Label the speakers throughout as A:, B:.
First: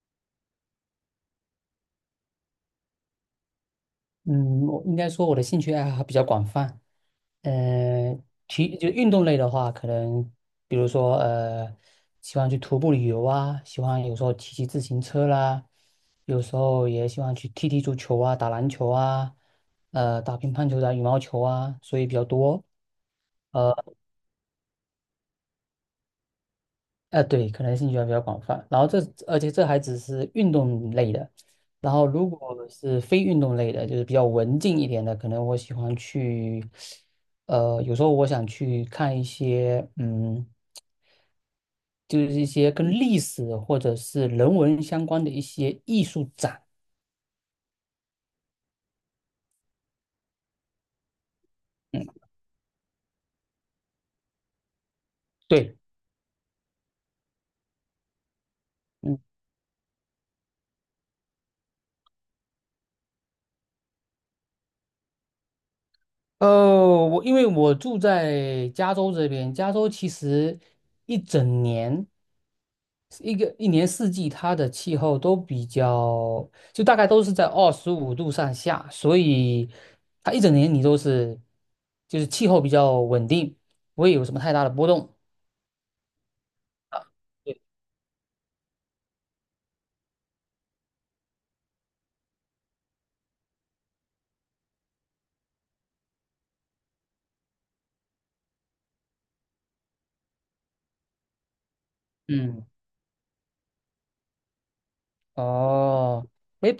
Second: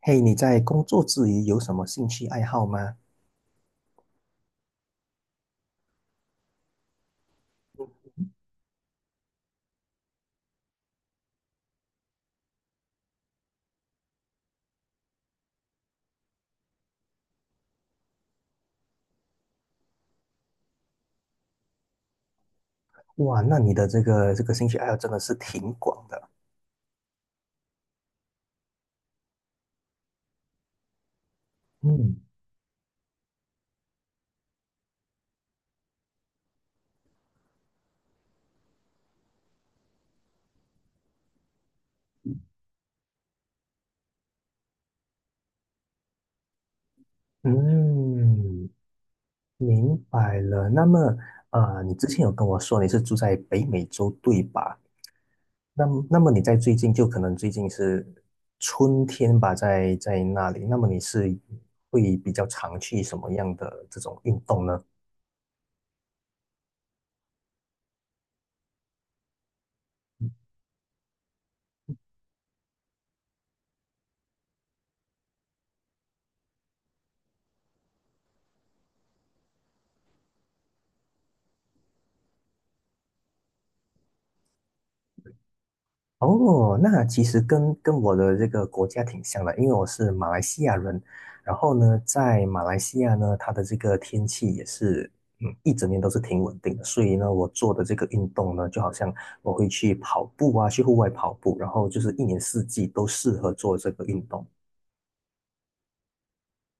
A: 嘿，你在工作之余有什么兴趣爱好吗？
B: 嗯，我应该说我的兴趣爱好还比较广泛。呃，体就运动类的话，可能比如说喜欢去徒步旅游啊，喜欢有时候骑骑自行车啦，有时候也喜欢去踢踢足球啊，打篮球啊，打乒乓球、打羽毛球啊，所以比较多。
A: 哇，那你
B: 呃
A: 的这个兴趣爱好真的是挺广的。
B: 对，可能兴趣还比较广泛。然后这，而且这还只是运动类的。然后，
A: 嗯
B: 如果是非运动类的，就是比较文静一点的，可能我喜欢去，有时候我想去看一些，就是一些跟历史或者是人文相关的一些艺术展。
A: 嗯，明白了。那么，啊，你之
B: 嗯，
A: 前有跟我说你是住在北美洲，对吧？
B: 对。
A: 那么你在最近就可能最近是春
B: 嗯。
A: 天吧，在那里，那么你是会比较常去什么样的这种运动呢？
B: 呃，我因为我住在加州这边，加州其实一整年，一年四季，它的气候都比较，就大概都是在25度上下，所以它一整年你都是，就是气候比较稳定，不会有什么太大的波动。
A: 哦，那
B: 啊。
A: 其实
B: 对，
A: 跟我的这个国家挺像的，因为我是马来西亚人。然后呢，在马来西亚呢，它的这个天气也是，一整年都是挺稳定的。所以呢，我做的这个运动呢，就好像我会去跑步啊，去户外跑步，然后就是一年四
B: 嗯。
A: 季都适合做这个运动。
B: 哦，诶，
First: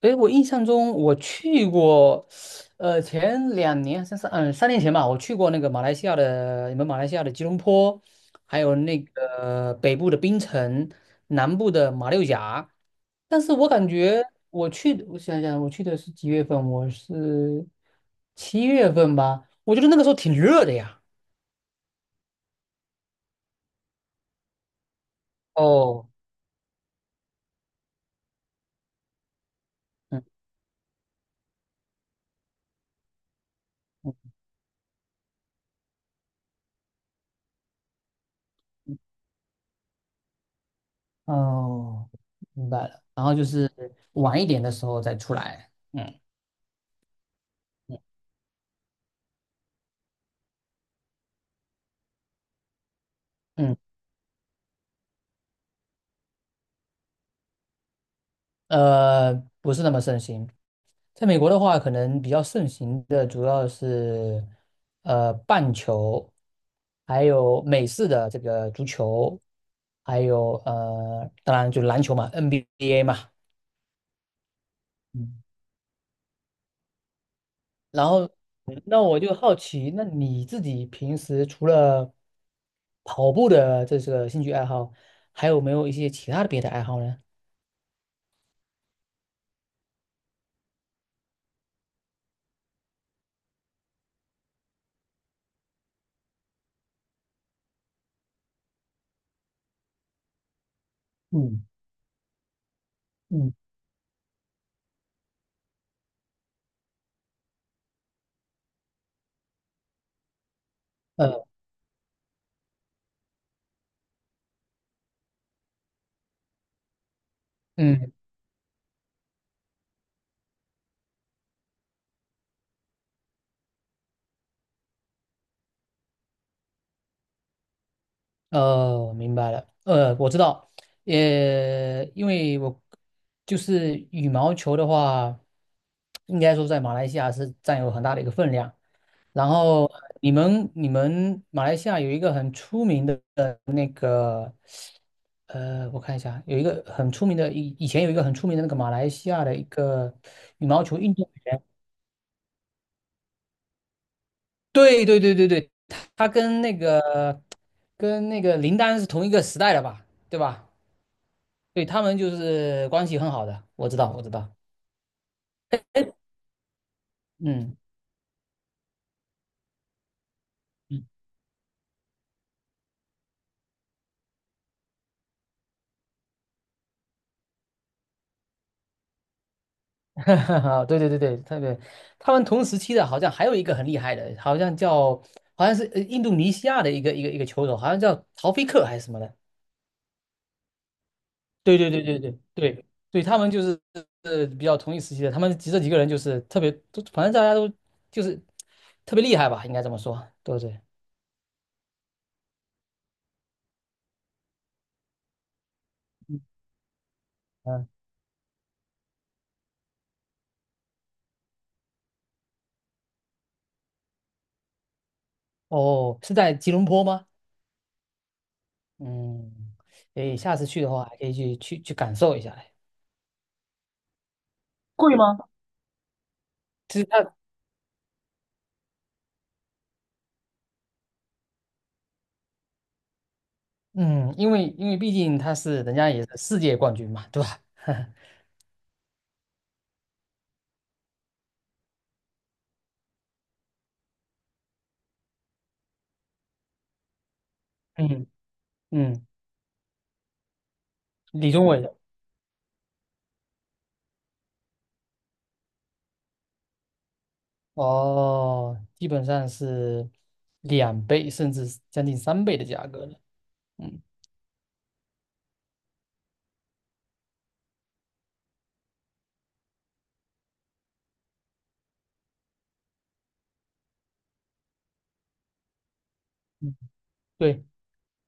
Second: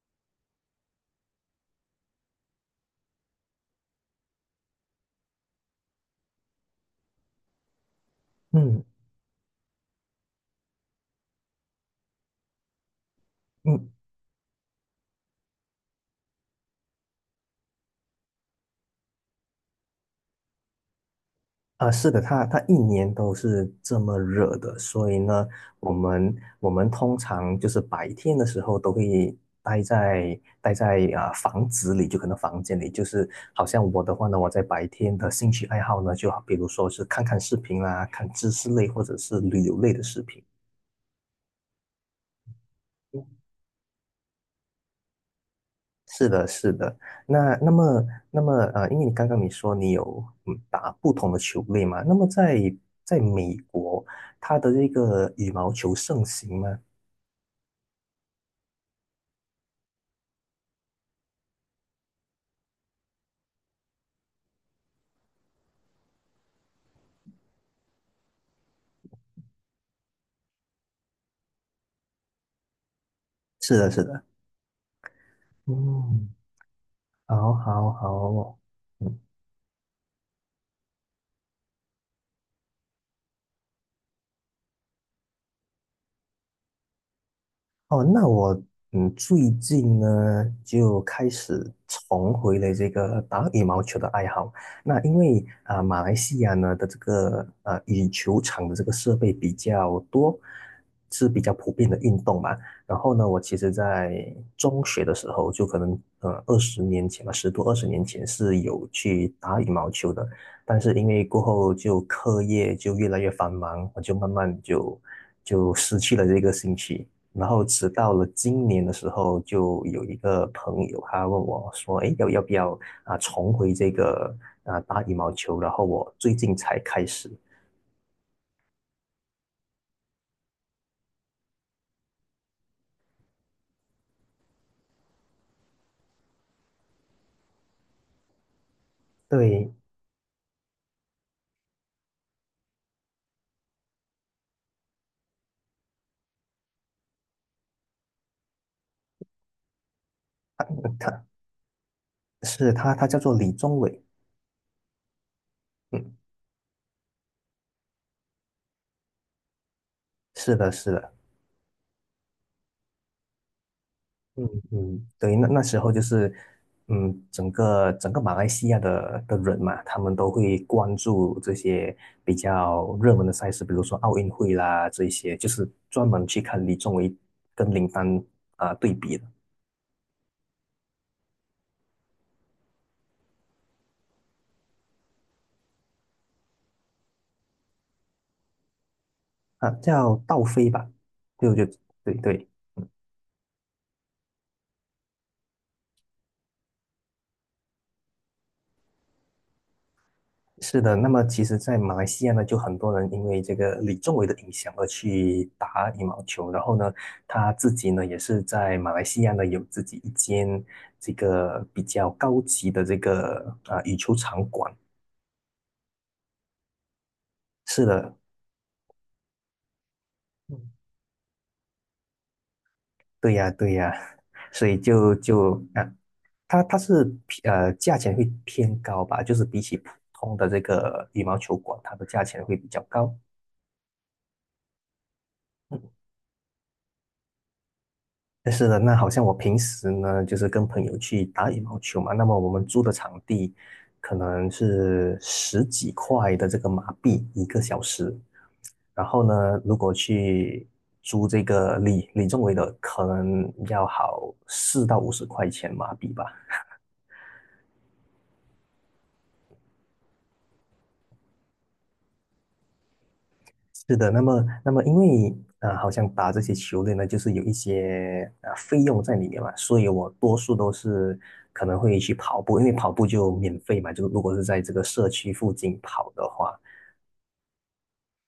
B: 哎，我印象中我去过，前两年，3年前吧，我去过那个马来西亚的，你们马来西亚的吉隆坡，还有
A: 嗯
B: 那个北部的槟城，南部的马六甲。但是我感
A: 嗯，
B: 觉我去，我想想，我去的是几月份？我是7月份吧，我觉得那个时候挺热的呀。
A: 啊，是的，它一年都是这么热的，所以呢，我
B: 哦，
A: 们我们通常就是白天的时候都会待
B: 嗯
A: 在待在啊、房子里，就可能房间里，就是好像我的话
B: 嗯
A: 呢，我在白天的兴趣爱好呢，就比如说是看看视频啦，看知识类
B: 嗯
A: 或者是旅游类的视频。
B: 哦，明白了。然后就是晚一点的时候再出来。嗯。
A: 是的，是的。那那
B: 嗯，
A: 么那么呃，因为你刚刚你说你有打不同的球类嘛，那么在美
B: 嗯
A: 国，它的这个羽毛球盛行吗？
B: 呃，不是那么盛行。在美国的话，可能比较盛行的主要是棒球，还有美式的这个足球，还有当然就篮球嘛，NBA 嘛。
A: 是的，是的。
B: 嗯，
A: 嗯，好，好哦，
B: 然后
A: 好。
B: 那我就好奇，那你自己平时除了跑步的这个兴趣爱好，还有没有一些其他的别的爱好呢？
A: 哦，那我最近呢就开始重回了这个打羽毛球的爱好。那因为啊、马来西亚呢的这个羽球场的这个设备比较多，是比较
B: 嗯
A: 普遍的运动嘛。然后呢，我
B: 嗯，
A: 其实在中学的时候，就可能二十年前吧，十多二十年前是有去打羽毛球的，但是因为过
B: 呃，
A: 后就课业就越来越繁忙，我就慢慢就失去了这个兴趣。然后直到
B: 嗯。
A: 了今年的时候，就有一个朋友他问我说："哎，要不要啊重回这个啊打羽毛球？"然后我最近才开始。
B: 明白了。我知道，因为我就是羽毛球的话，应该说在马来西亚是占有很大的一个分量。然
A: 对，
B: 后你们马来西亚有一个很出名的，我看一下，有一个很出名的，以前有一个很出名的那个马来西亚的一个羽毛球运动
A: 他
B: 员。
A: 是他，他叫做李宗伟。
B: 对对对对对，
A: 嗯，
B: 他跟那个林丹是同一个时代的吧？对
A: 是
B: 吧？
A: 的，是的。
B: 对，他们就是关系很好的，我知道，我知
A: 嗯
B: 道，
A: 嗯，对，那时候就是，嗯，整
B: 嗯
A: 个整个马来西亚的人嘛，他们都会关
B: 嗯，
A: 注这些比较热门的赛事，比如说奥运会啦，这一些就是专门去看李宗伟跟林丹啊、对比的。
B: 对对对对，特别，他们同时期的好像还有一个很厉害的，好像叫，好像是印度尼西亚的一个球手，好像叫陶菲克还是什么的，
A: 啊，叫道飞吧，对，我觉得
B: 对对对
A: 对
B: 对对
A: 对，
B: 对对，他们就是比较同一时期的，他们几这几个人就是特别，都反正大家都就是特别厉害吧，应该这么说，对不
A: 是
B: 对？
A: 的。那么其实，在马来西亚呢，就很多人因为这个李宗伟的影响而去打羽毛球，然后呢，他自
B: 嗯，
A: 己呢也是在马来西亚呢有自己一间这个比较高级的这个啊、羽球场馆。
B: 哦，是在吉隆坡吗？
A: 是的，
B: 嗯，诶，下次
A: 嗯，
B: 去的话还可以去感受一下。
A: 对呀对呀，所以就啊，它
B: 其
A: 是
B: 实他。
A: 偏价钱会偏高吧，就是比起普通的这个羽毛球馆，它的价钱会比较高。
B: 嗯，因为毕竟他是人
A: 嗯
B: 家也是世界冠军嘛，对吧？
A: 但是呢，那好像我平时呢，就是跟朋友去打羽毛球嘛。那么我们租的场地可能是十几块的这个马币一个小时。
B: 嗯
A: 然后
B: 嗯，
A: 呢，如果去租这
B: 李宗
A: 个
B: 伟的
A: 李宗伟的，可能要好四到五十块钱马币吧。
B: 哦，基本上是2倍甚至是将近3倍的价格了。
A: 是
B: 嗯
A: 的，那么，因为啊，好像打这些球类呢，就是有一些费用在里面嘛，所以我多数都是可能会去跑步，因为跑步就免费嘛，就如果是在这个社区附近跑的话，
B: 嗯，对，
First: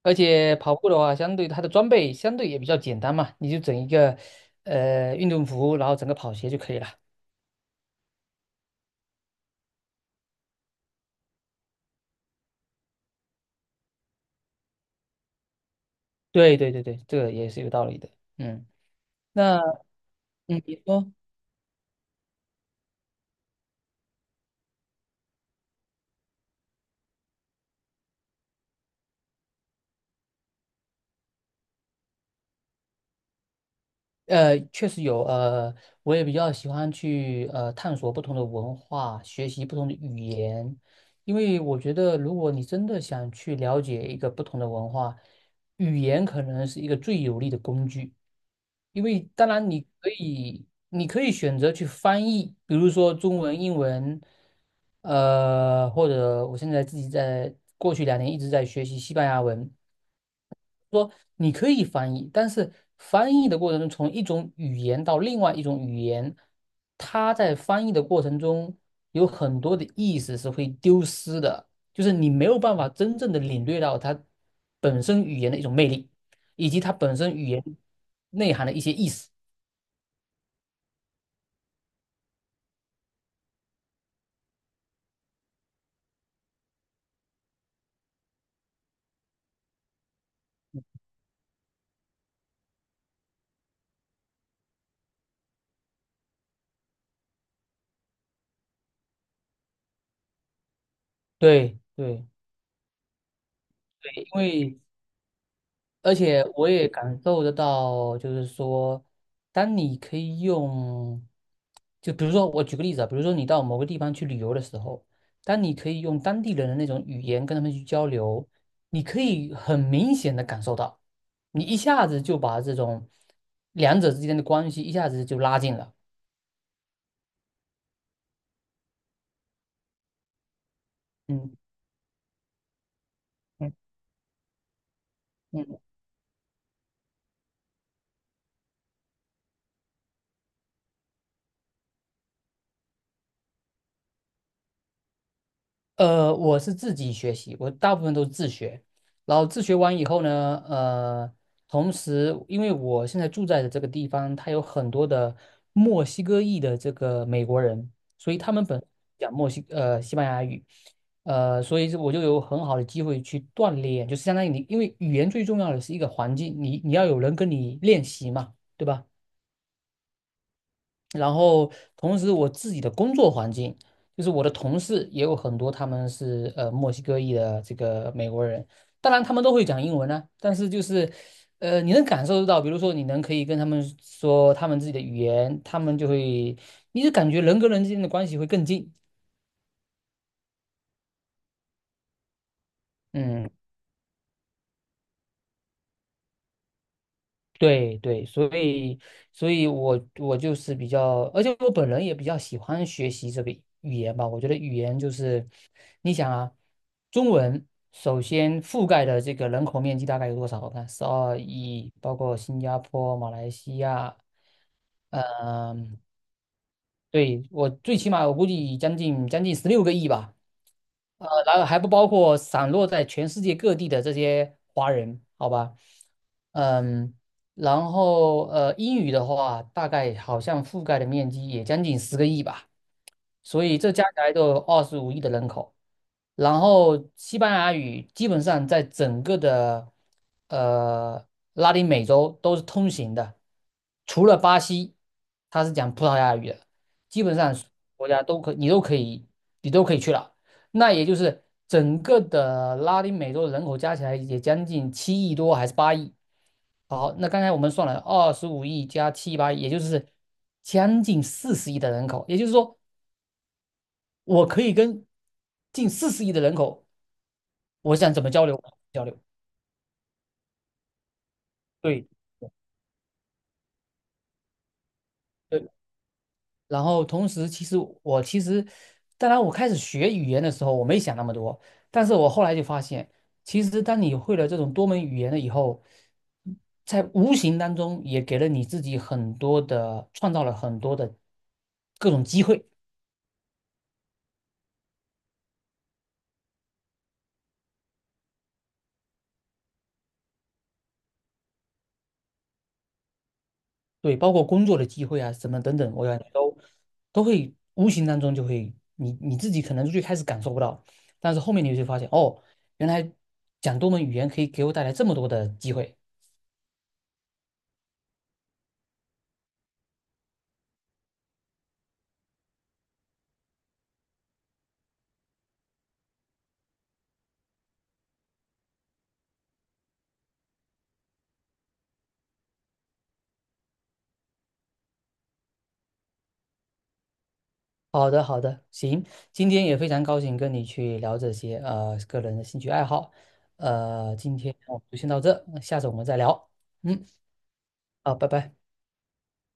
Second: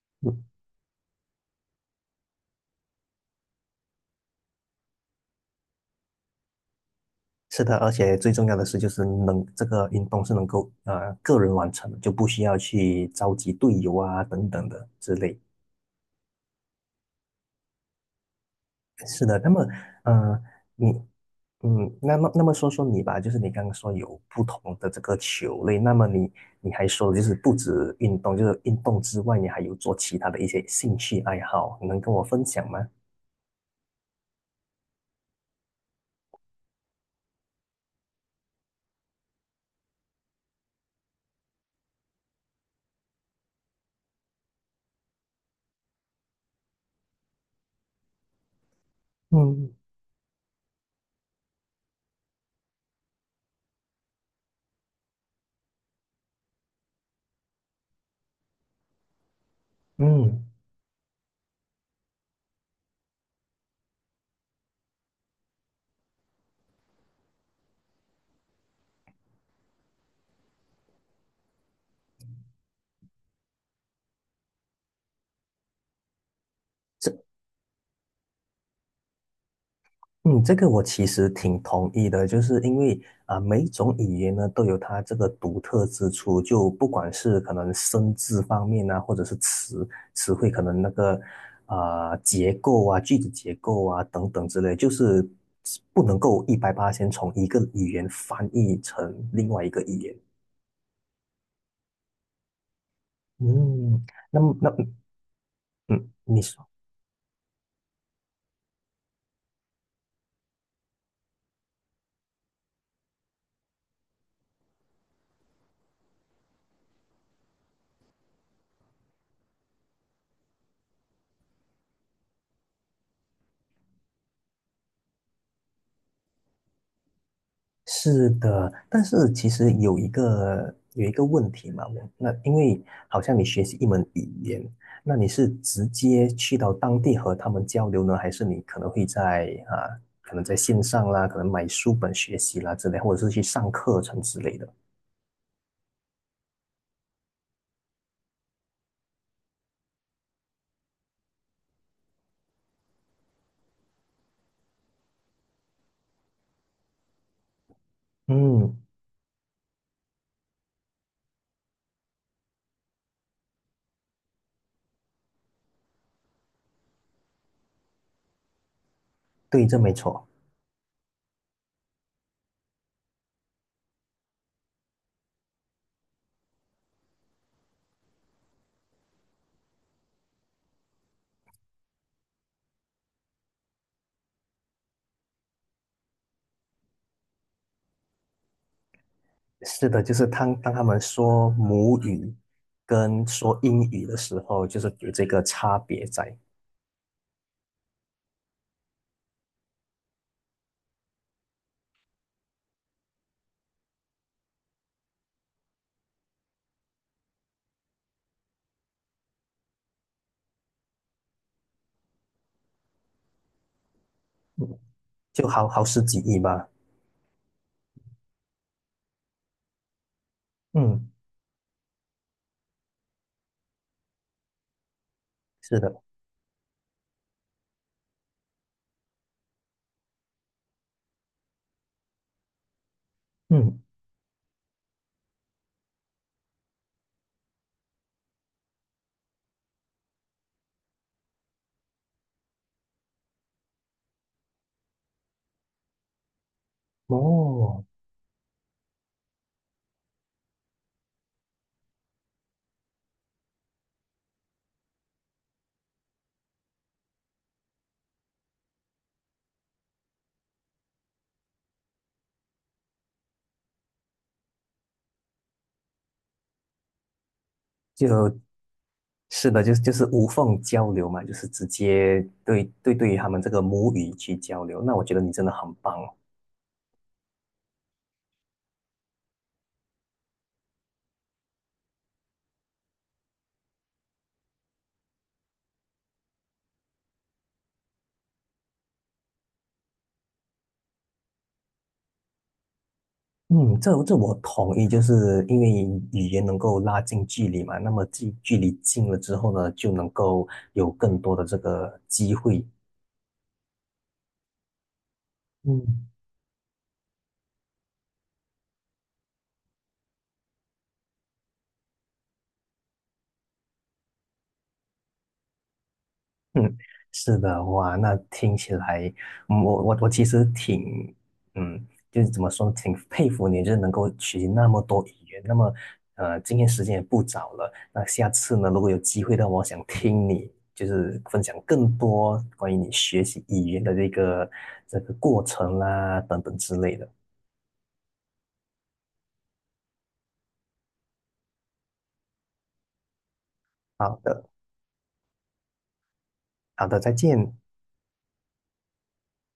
B: 而
A: 嗯，
B: 且跑步的话，相对它的装备相对也比较简单嘛，你就整一个运动服，然后整个跑鞋就可以了。
A: 是的，而且最重要的是就是能这个运动是能够个人完成的，就不需要去召集队友啊等等的之类。
B: 对对对对，这个也是有道理的。嗯，
A: 是的，那
B: 那
A: 么嗯，
B: 嗯，你
A: 你
B: 说。
A: 嗯，那么说说你吧，就是你刚刚说有不同的这个球类，那么你还说就是不止运动，就是运动之外，你还有做其他的一些兴趣爱好，你能跟我分享吗？
B: 确实有，我也比较喜欢去探索不同的文化，学习不同的语言，因为我觉得如果你真的想去了解一个不同的文化，语言可能是一个最有力的工具。因为当然
A: 嗯。
B: 你可以，你可以选择去翻译，比如说中文、英文，或者我现在自己在过去两年一直在学习西班牙文，
A: 嗯，
B: 说你可以翻译，但是翻译的过程中，从一种语言到另外一种语言，它在翻译的过程中有很多的意思是会丢失的，就是你没有办法真正的领略到它本身语言的一种魅力，以及它
A: 这
B: 本身语言内涵的一些意思。
A: 嗯，这个我其实挺同意的，就是因为啊、每一种语言呢都有它这个独特之处，就不管是可能生字方面啊，或者是词汇，可能那个啊、结构啊、句子结构啊等等之类，就是不能够一百八先从一个语言翻译成另外一个语言。
B: 对对
A: 嗯，
B: 对，因
A: 那么那
B: 为
A: 嗯，
B: 而
A: 你
B: 且
A: 说。
B: 我也感受得到，就是说，当你可以用，就比如说我举个例子啊，比如说你到某个地方去旅游的时候，当你可以用当地人的那种语言跟他们去交流，你可以很明显的感受到，你一下子就把这种两者之间的关系一下子就拉近了。
A: 是的，但是其实有一个问
B: 嗯
A: 题嘛，我那因为好像你学
B: 嗯
A: 习一门语言，那你是
B: 嗯。
A: 直接去到当地和他们交流呢，还是你可能会在啊，可能在线上啦，可能买书本学习啦之类，或者是去上课程之类的？
B: 我是自己学习，我大部分都是自学，然后自学完以后呢，同时因为我现在住在的这个地方，它有很多的墨西哥裔的这个美国人，所以他们
A: 嗯，
B: 本讲西班牙语，所以我就有很好的机会去锻炼，就是相当于你，因为语言最重要的是一个环境，你要有人跟你练习嘛，对吧？
A: 对，这没错。
B: 然后同时我自己的工作环境，就是我的同事也有很多他们是墨西哥裔的这个美国人，当然他们都会讲英文呢、但是就是你能感受得到，比如说你能可以跟他们说他们自己的语言，他们就会，你就感觉人跟人之间的关系会更近，
A: 是的，就是当他们说母语跟
B: 嗯。
A: 说英语的时候，就是有这个差别在，
B: 对对，所以我就是比较，而且我本人也比较喜欢学习这个语言吧。我觉得语言就是，你想啊，中文首先覆盖的这个人口面积大概有多少？我看12亿，包括新加坡、马来西亚，
A: 嗯，就好
B: 嗯、
A: 十几亿吧。
B: 对，我最起码我估计将近16个亿吧。
A: 嗯，
B: 然后还不包括散落在全世界各地的这些华人，好吧？
A: 是的。
B: 嗯，然后英语的话，大概好像覆盖的面积也将近10个亿吧，所以
A: 嗯。
B: 这加起来都有二十五亿的人口。然后西班牙语基本上在整个的呃拉丁美洲都是通行的，除了巴西，它是讲葡萄牙语的，基本上
A: 哦，
B: 国家你都可以去了。那也就是整个的拉丁美洲人口加起来也将近7亿多还是八亿。好，那刚才我们算了二十五亿加7、8亿，也就是将近四十亿的人口，也就是说，我可以跟近四十亿的人口。我想怎
A: 就
B: 么交流交流，
A: 是的，就是无缝交流嘛，就是直
B: 对
A: 接对于他们这个母语去交流。那我觉得你真的
B: 对。
A: 很棒哦。
B: 然后同时，其实我其实，当然我开始学语言的时候，我没想那么多，但是我后来就发现，其实当你会了这种多门语言了以后，在无形当中也给了你自己很多的，创造了很多的各种机会。
A: 嗯，这我同意，就是因为语言能够拉近距离嘛，那么距离近了之后呢，就能够有更多的这个机会。
B: 对，包括工作的机会啊，什么等等，我
A: 嗯，
B: 感觉都会无形当中就会，你自己可能最开始感受不到，但是后面你就会发现，哦，原来讲多门语言可以给我带来这么多的机会。
A: 嗯，是的，哇，那听起来，我其实挺，就是怎么说，挺佩服你，就是能够学习那么多语言。那么，今天时间也不早了，那下次呢，如果有机会的话，我想听你就是分享更多关于你学习语言的这个过程啦，等等之类的。
B: 好的，好的，行，今天也非常高兴跟你去聊这些个人的兴趣爱好，
A: 好
B: 今
A: 的，
B: 天我们就先到这，下次我们再聊，
A: 好的，
B: 嗯，
A: 再见。
B: 好，拜拜。